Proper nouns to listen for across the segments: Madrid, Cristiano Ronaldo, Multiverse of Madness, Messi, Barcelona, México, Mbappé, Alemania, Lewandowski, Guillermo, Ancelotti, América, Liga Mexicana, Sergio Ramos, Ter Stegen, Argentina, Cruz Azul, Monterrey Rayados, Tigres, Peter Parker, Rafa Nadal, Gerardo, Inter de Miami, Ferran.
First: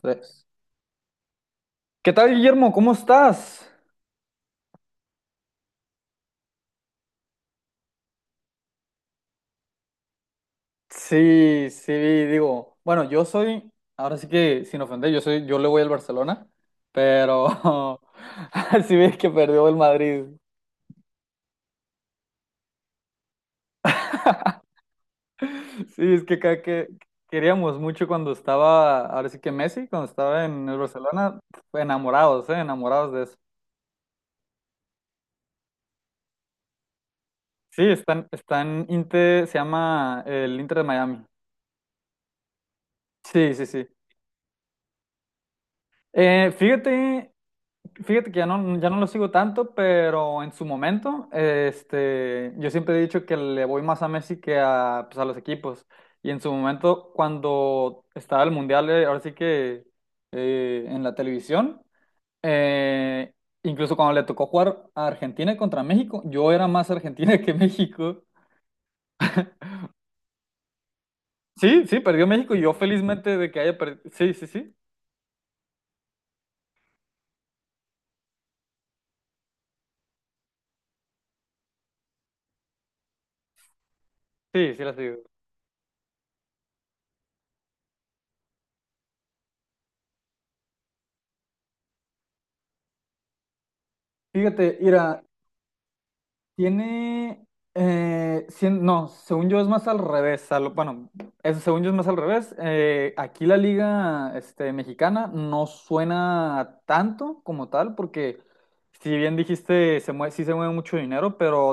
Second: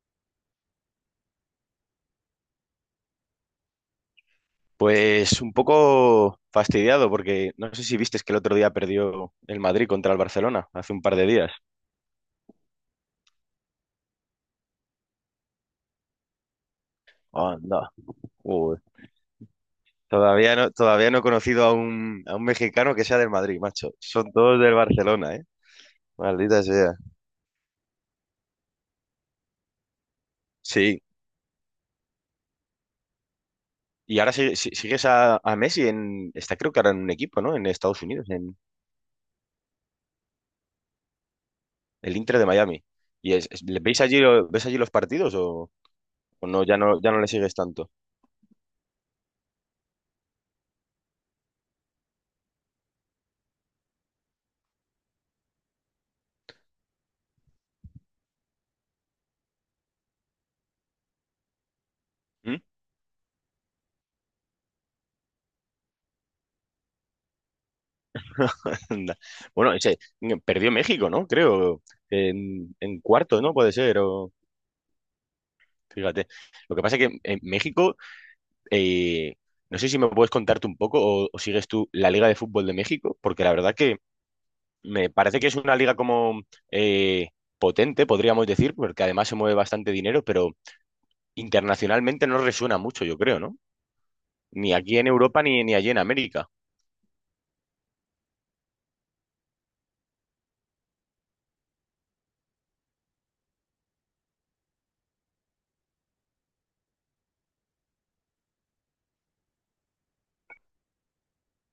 Tres. ¿Qué tal, Guillermo? ¿Cómo estás? Pues un poco fastidiado porque no sé si viste que el otro día perdió el Madrid contra el Barcelona, hace un par de días. Sí, sí, digo, bueno, yo soy, ahora sí que sin ofender, yo le voy al Barcelona, Anda. pero Uy. sí ves que perdió el Madrid. Todavía no, he conocido a un, mexicano que sea del Madrid, macho. Son todos del Barcelona, ¿eh? Sí, es que acá Maldita que sea. queríamos mucho cuando estaba, ahora sí que Messi, cuando estaba en el Sí. Barcelona, enamorados de eso. Y ahora sigues a Messi está creo que ahora en un equipo, ¿no? En Sí, Estados están, Unidos, en están Inter, se llama el Inter de Miami. el Inter de Miami. ¿Y Sí, sí, sí. Ves allí los partidos o Eh, no, ya no fíjate le sigues tanto? Fíjate que ya no lo sigo tanto, pero en su momento, este, yo siempre he dicho que le voy más a Messi que a, pues, a los equipos. Y en su momento, cuando estaba el Mundial, ahora sí que en la televisión, eh, incluso cuando le tocó jugar a Argentina contra México, yo era más Argentina que México. Anda. Bueno, perdió México, ¿no? Creo, Sí, sí, perdió México y yo en felizmente cuarto, de ¿no? que Puede haya ser, perdido. o Sí, sí, sí, fíjate. Lo que pasa es que en México, eh, no sé si me puedes contarte un poco o sigues tú la Liga de Fútbol de México, porque la verdad que sí, sí la me sigo. parece que es una liga como eh, potente, podríamos decir, porque además se mueve bastante dinero, pero internacionalmente no resuena mucho, yo creo, ¿no? Ni Fíjate, aquí en Ira. Europa ni allí en América. Tiene, no, según yo es más al revés. Bueno, según yo es más al revés. Aquí la liga mexicana no suena tanto como tal, porque si bien dijiste, sí se mueve mucho dinero, pero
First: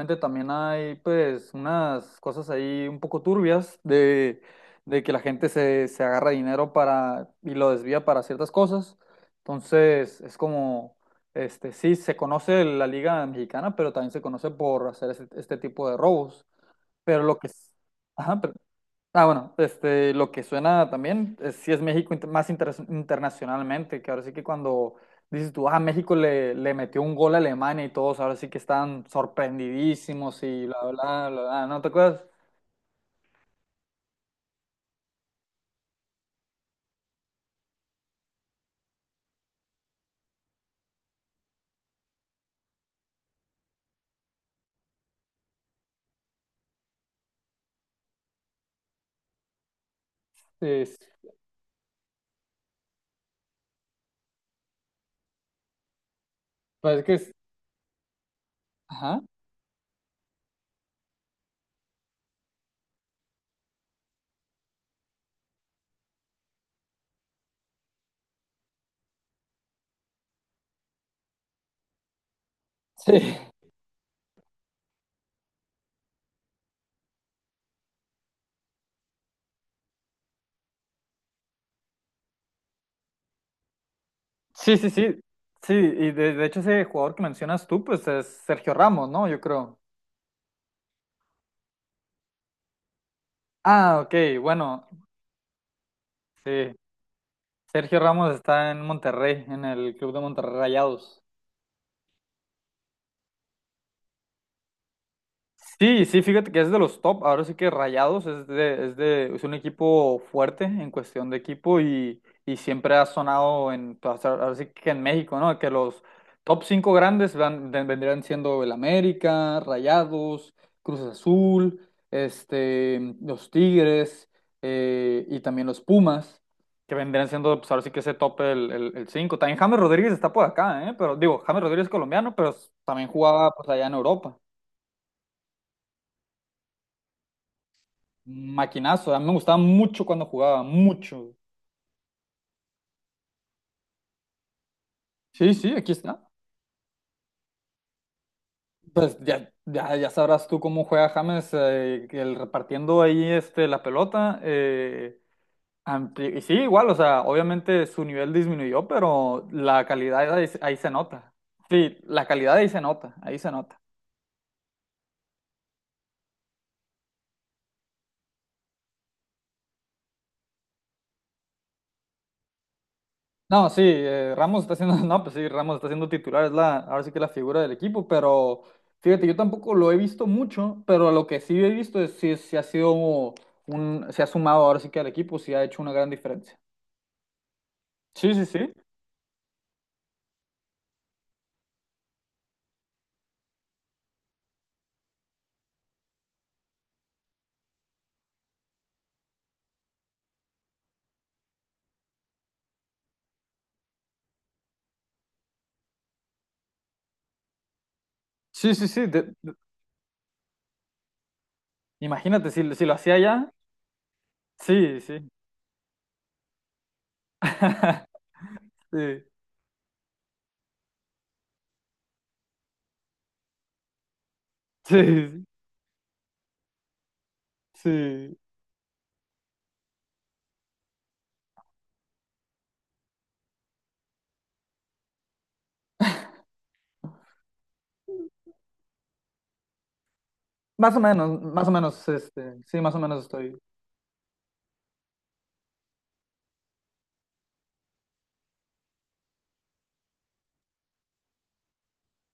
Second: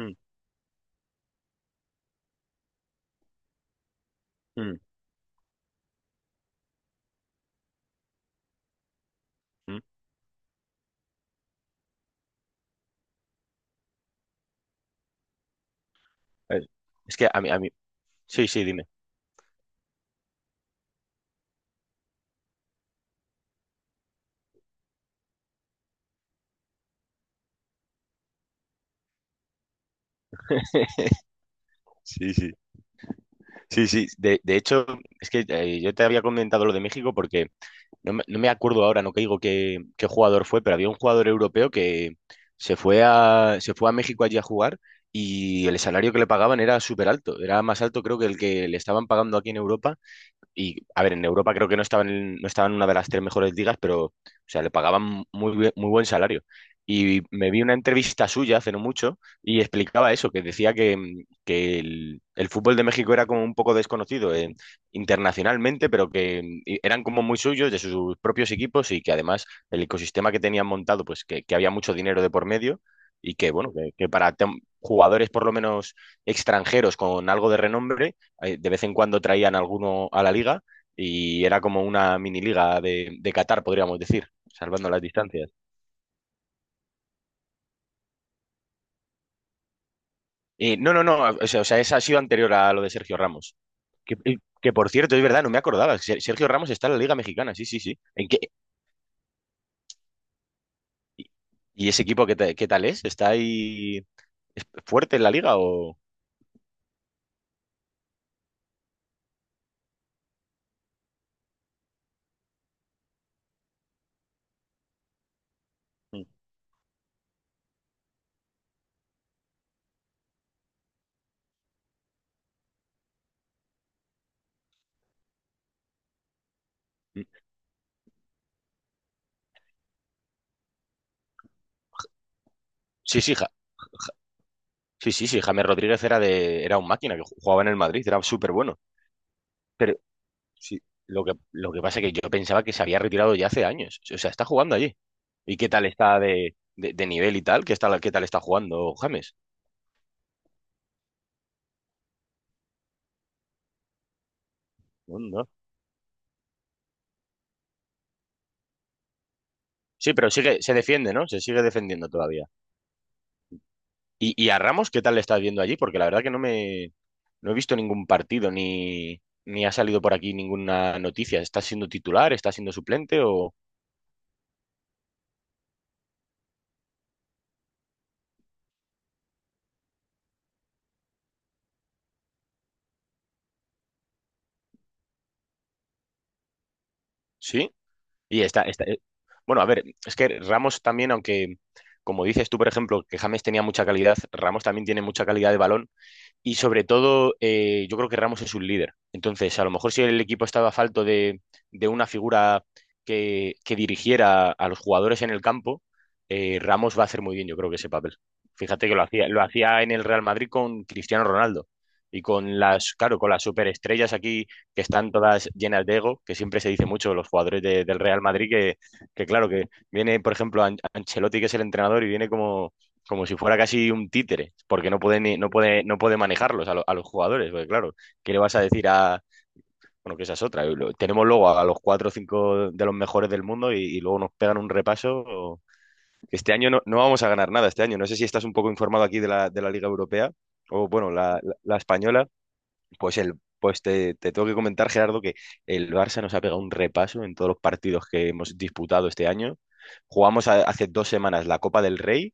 Mm, también hay pues unas cosas ahí un poco turbias de, mm, de que la gente se agarra dinero para y lo desvía para ciertas cosas. mm. Entonces es como... sí, se conoce la Liga Mexicana, pero también se conoce por hacer este tipo de robos. Eh, Es Pero que lo a que... mí, a mí, Ajá, sí, sí, dime. ah, bueno, lo que suena también, es, sí es México más internacionalmente, que ahora sí que cuando dices tú, ah, México le metió un gol a Alemania y todos, ahora sí que están sorprendidísimos y bla, bla, bla, bla. ¿No te acuerdas? Sí, sí. Sí, sí, de hecho, es que yo te había comentado lo de México porque no me acuerdo ahora, no caigo qué jugador fue, pero había un jugador europeo que se fue a México allí a jugar y el salario que le pagaban era súper alto, era más alto creo que el que le estaban pagando aquí en Europa Sí, y, a sí, ver, en Europa creo que no estaba en una de las tres mejores ligas, pero, o sea, le pagaban muy buen salario. parece que Y es... me vi una entrevista suya hace no mucho Ajá. y explicaba eso, que decía que el fútbol de México era como un poco desconocido internacionalmente, pero y eran como muy suyos, de sus propios equipos y que además el ecosistema que tenían montado, pues que había mucho dinero de por medio y Sí. que, bueno, que para jugadores por lo menos extranjeros con algo de renombre, de vez en cuando traían alguno a la liga y era como una mini liga de Qatar, podríamos decir, Sí, salvando sí, las sí. distancias. Sí, y de hecho ese jugador que mencionas tú, pues es Sergio Ramos, ¿no? Yo creo. No, no, no, o sea, esa ha sido anterior a lo de Sergio Ramos. Ah, ok, Que, que, bueno, por cierto, es verdad, no me acordaba. Sergio Ramos sí. está en la Liga Mexicana, sí, sí, sí. Sergio Ramos está en Monterrey, en el club de Monterrey Rayados. ¿Y ese equipo qué tal es? ¿Está ahí es fuerte en la liga o...? Sí, sí, fíjate que es de los top, ahora sí que Rayados es un equipo fuerte en cuestión de equipo y siempre ha sonado en, pues, ahora sí que en México, ¿no? Que los top cinco grandes vendrían siendo el América, Rayados, Cruz Azul, los Tigres, y también los Pumas, que vendrían siendo, pues ahora sí que ese top el cinco. También James Rodríguez está por acá, ¿eh? Pero digo, James Rodríguez es colombiano, pero también Sí, sí, jugaba pues allá en Europa. sí, sí, sí, James Rodríguez era un máquina que jugaba en el Madrid, era súper bueno. Maquinazo, a mí me gustaba Pero, mucho cuando jugaba, sí, lo que, mucho. lo que pasa es que yo pensaba que se había retirado ya hace años. O sea, está jugando allí. Sí, ¿Y qué sí, tal aquí está está. de nivel y tal? ¿Qué tal está jugando Pues James? ya sabrás tú cómo juega James, que el repartiendo ahí la pelota. No, no. Y sí, igual, o sea, obviamente su nivel disminuyó, pero la Sí, pero calidad ahí, sigue, se ahí se defiende, ¿no? nota. Se sigue Sí, defendiendo la todavía. calidad ahí se nota, ahí se nota. ¿Y a Ramos qué tal le estás viendo allí? Porque la verdad que no he visto ningún partido ni ha salido por aquí ninguna noticia. ¿Está siendo titular? ¿Está siendo suplente? ¿O No, sí, Ramos está haciendo no, pues sí, Ramos está siendo titular, es la, ahora sí que la figura del equipo, pero fíjate, yo tampoco lo he visto mucho, pero lo que sí he visto es si ha sido un, se ha sumado ahora sí que al equipo, sí ha hecho una gran diferencia. sí? Sí, Y sí, está, sí, está... eh, Bueno, a ver, es que Ramos también, aunque como dices tú, por ejemplo, que James tenía mucha calidad, Ramos también tiene mucha calidad de balón. Y sobre todo, yo creo que Ramos es un líder. Entonces, a lo mejor si el equipo estaba falto de una figura que dirigiera a los jugadores en el campo, Ramos va a hacer muy bien, yo creo que ese papel. sí, sí, Fíjate que lo sí, hacía, lo hacía en el Real Madrid con Cristiano Ronaldo y imagínate, con si lo las, hacía claro, con las ya, superestrellas aquí que sí, están sí, todas llenas de ego, que siempre se dice mucho de los jugadores de- del Real Madrid, que, sí, que claro, que viene, por ejemplo, Ancelotti, que es el entrenador, y viene como si fuera casi un títere, porque no puede, ni- sí, no puede, no puede manejarlos a los jugadores, porque claro, ¿qué sí, le vas a decir a... Bueno, que esa es otra. Tenemos luego a los cuatro o cinco de los mejores del mundo y luego nos pegan un repaso. Este año no vamos a ganar nada, este año. No sé si estás un poco informado aquí de la, Liga Europea o, bueno, la, la- más o la menos, española. Sí, más o Pues, menos el, estoy, pues te tengo que comentar, Gerardo, que el Barça nos ha pegado un repaso en todos los partidos que hemos disputado este año. Jugamos hace 2 semanas la Copa del Rey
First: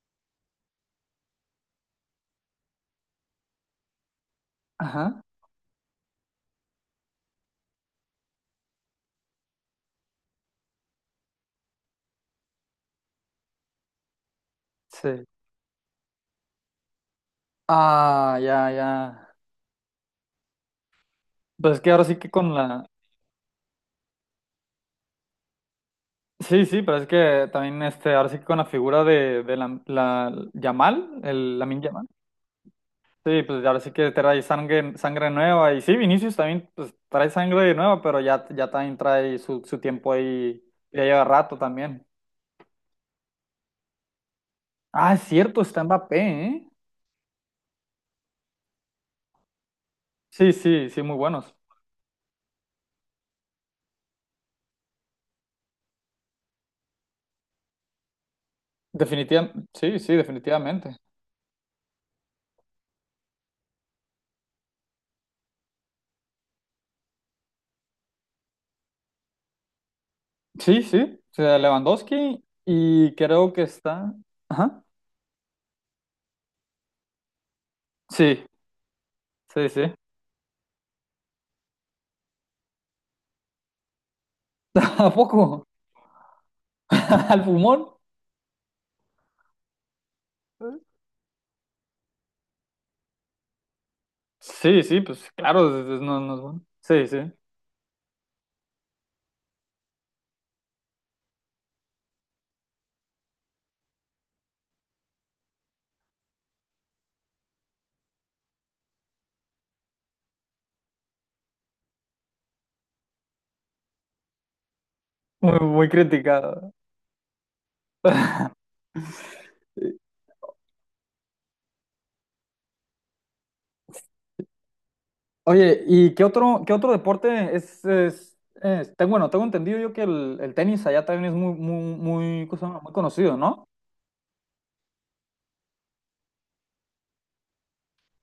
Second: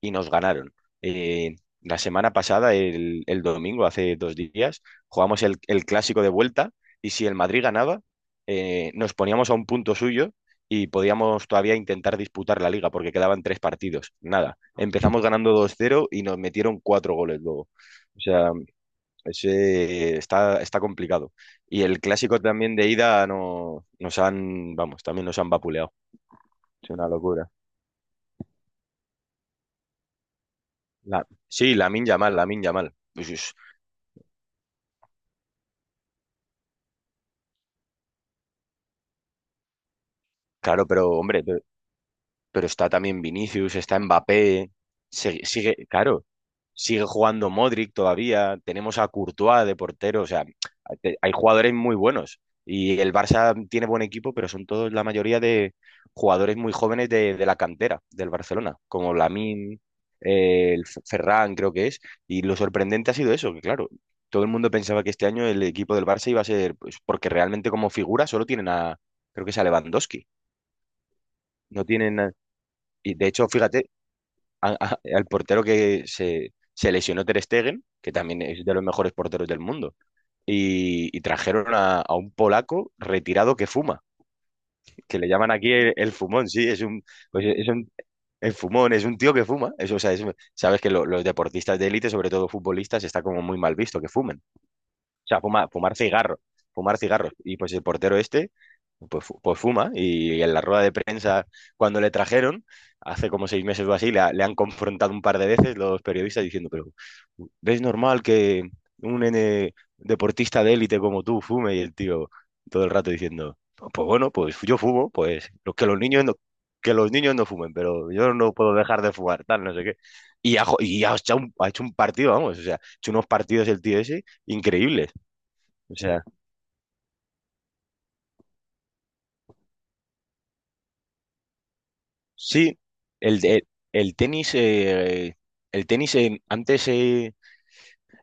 y nos ganaron. Eh, la semana pasada, el domingo, hace 2 días, ajá, jugamos el clásico de vuelta y si el Madrid ganaba, nos poníamos a un punto suyo y podíamos todavía intentar disputar la liga porque quedaban tres partidos. Nada, empezamos sí, ganando 2-0 y nos metieron cuatro goles luego. O ah, sea, ya, ya, ese está complicado. pues es Y que el ahora sí que clásico con también de la, ida no, nos han, vamos, también nos han vapuleado. sí, sí, Es pero es una que locura. también ahora sí que con la figura de la, Yamal, La, el sí, Lamine Yamal, Lamine Yamal, Lamine Yamal. sí, Pues pues ahora sí que trae sangre, sangre nueva y sí, Vinicius también pues trae sangre nueva, pero ya también trae su tiempo ahí, claro, ya pero lleva hombre, rato pe- también. pero, está también Vinicius, está Mbappé, Ah, es sigue, cierto, está sigue- Mbappé, claro, ¿eh? sigue jugando Modric todavía, tenemos a Courtois de portero, o sea, Sí, sí, sí, muy hay buenos. jugadores muy buenos y el Barça tiene buen equipo, pero son todos la mayoría de jugadores muy jóvenes de la cantera del Barcelona, como Lamine, el Definitivamente. F- Ferran creo que es, y lo sorprendente ha sido eso, que claro, todo el mundo pensaba que este año el equipo del Barça iba a ser, pues, porque realmente como figura solo tienen a, creo que es a Lewandowski. Sí, sí, o sea, No tienen, Lewandowski y y de hecho, creo que fíjate, está, a- ajá, a- al portero que se lesionó Ter Stegen, que también sí, es de los mejores porteros del sí, sí. mundo, y trajeron a un polaco retirado que fuma, ¿A que le llaman poco? aquí el fumón, sí, es un, ¿Al pues es pulmón? un- el fumón, es un tío que fuma. Eso, o sea, sabes que los deportistas de élite, sobre todo futbolistas, está como muy mal visto que fumen. Sí, sí, O pues sea, claro, fumar no, no es cigarro, bueno. fumar Sí, sí, cigarros. Y pues el portero este, pues, pues fuma. Y en la rueda de prensa, cuando le trajeron, hace como 6 meses o así, le han confrontado un par de veces los periodistas diciendo, pero ¿es normal que un N deportista de élite como tú fume? Y el tío todo el rato diciendo, pues bueno, pues yo fumo, pues muy, los que muy los niños no, criticado. que los niños no fumen, pero yo no puedo dejar de fumar, tal, no sé Eh, qué. Y ha hecho un partido, vamos, o sea, ha hecho unos partidos el tío ese increíbles. Oye, O ¿y sea, qué otro deporte bueno, tengo entendido yo que el tenis allá también es muy, muy, muy, ¿cómo se sí, llama? Muy conocido, el, ¿no? el, el tenis, antes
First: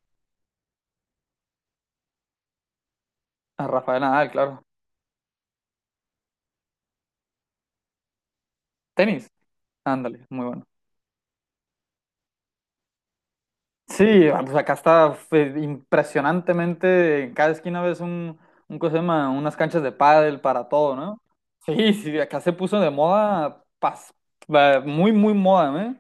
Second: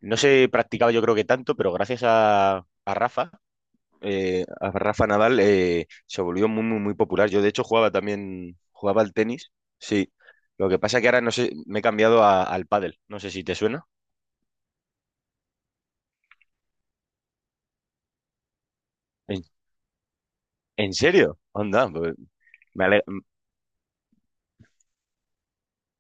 no se practicaba yo creo que tanto, pero gracias a, a Rafa, A Rafael Nadal, eh, claro. a Rafa Nadal, se volvió muy, muy, muy popular. Yo de hecho jugaba también, jugaba al Tenis, tenis, sí. ándale, muy bueno. Lo que pasa que ahora no sé, me he cambiado al pádel, no sé si te suena. Sí, ah, pues acá está impresionantemente, en cada esquina ves un, ¿cómo se llama? ¿En, Unas canchas de pádel para en todo, ¿no? serio? Onda, Sí, pues, sí, acá se puso me de ale- moda, va, muy, muy moda, ¿eh?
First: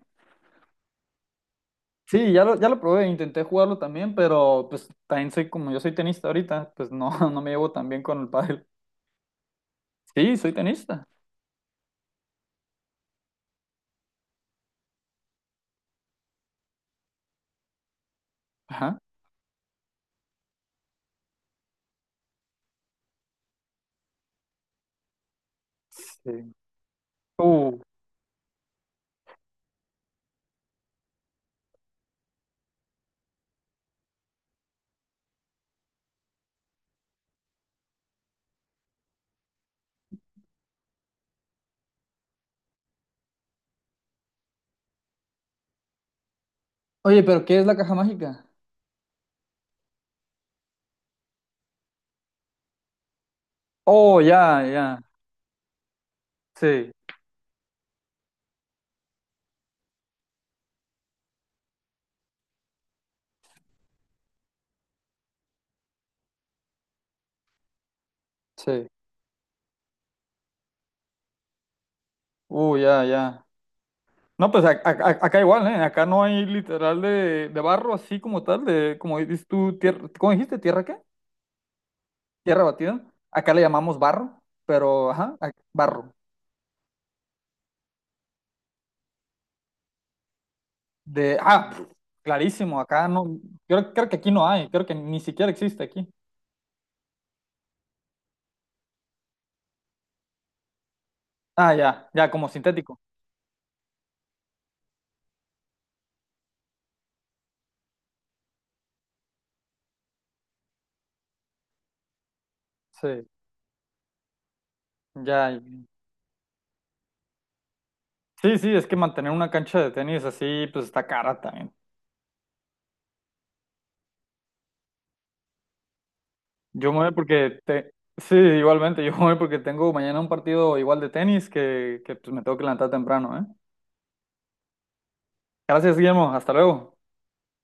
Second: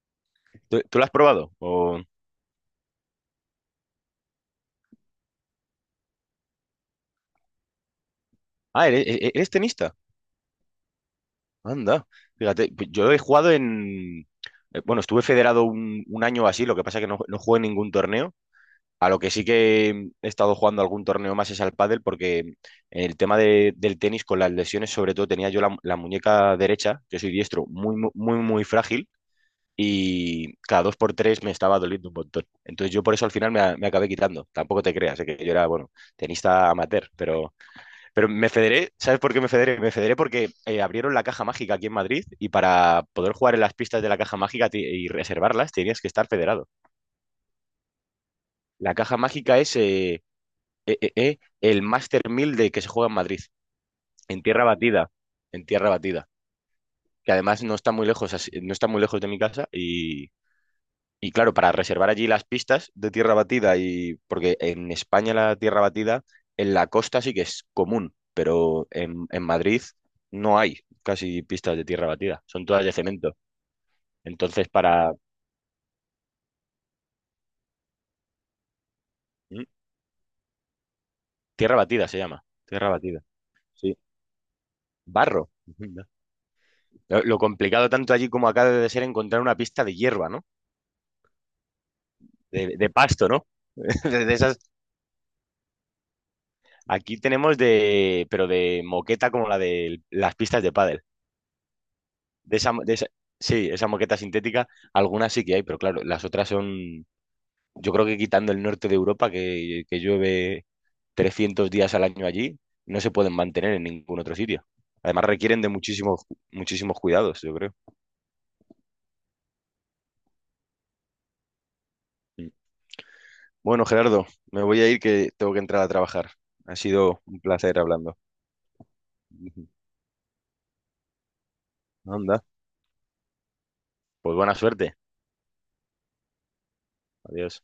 ¿Tú lo has probado? O... Sí, ya lo probé, intenté jugarlo también, pero pues también soy como yo soy tenista ahorita, pues no, no me llevo tan bien con el pádel. Ah, ¿eres tenista? Sí, soy tenista. Anda, fíjate, pues yo he jugado bueno, estuve federado un año o así, lo que pasa es que no jugué en ningún torneo. Ajá. A lo que sí que he estado jugando algún torneo más es al pádel, porque el tema del tenis con las lesiones, sobre todo tenía yo la, Sí. muñeca derecha, yo soy diestro, Uh. muy, muy, muy frágil, y cada dos por tres me estaba doliendo un montón. Entonces yo por eso al final me acabé quitando. Tampoco te creas, que yo era, bueno, tenista amateur, pero me federé, ¿sabes por qué me federé? Me federé porque abrieron la caja mágica aquí en Madrid y para poder jugar en las pistas de la caja mágica y reservarlas tenías que estar federado. Oye, pero ¿qué es la caja mágica? La caja mágica es el Master 1000 de que se juega en Madrid, Oh, en ya, tierra ya. batida, en tierra batida, Sí, que además no está muy lejos, no está muy lejos de mi casa Y claro, para reservar allí las pistas de tierra batida, y porque en España la tierra batida en la costa sí que es común, pero sí. en Madrid no hay casi pistas de tierra batida, son todas de Ya, cemento. ya. No, pues Entonces, para... acá igual, ¿eh? Acá no hay literal de barro así como tal, de, como dices ¿Mm? tú, tierra. ¿Cómo dijiste? ¿Tierra qué? Tierra batida se llama, ¿Tierra tierra batida? batida, Acá le sí. llamamos barro, pero, ajá, Barro. barro. Lo complicado tanto allí como acá debe de ser encontrar una pista de hierba, ¿no? De, De, clarísimo, de acá pasto, no, ¿no? creo que De, aquí de no hay, esas... creo que ni siquiera existe aquí. Aquí tenemos de... pero de moqueta como la de las pistas de pádel. Ah, ya, ya, como De esa, de sintético. esa- sí, esa moqueta sintética, algunas sí que hay, pero claro, las otras son, yo creo que quitando el norte de Europa, que llueve 300 días al año allí, no se Sí, pueden mantener en ningún otro sitio. Además ya. requieren de muchísimos, muchísimos cuidados, yo creo. Sí, sí, es que mantener una cancha de tenis así, pues está cara también. Mm. Bueno, Gerardo, me voy a ir que tengo que entrar a trabajar. Ha Yo me voy sido un porque placer te... hablando. Sí, igualmente, yo me voy porque tengo mañana un partido igual de tenis que pues, me Anda, tengo que levantar temprano, ¿eh? pues buena suerte. Gracias, Guillermo, hasta luego. Adiós.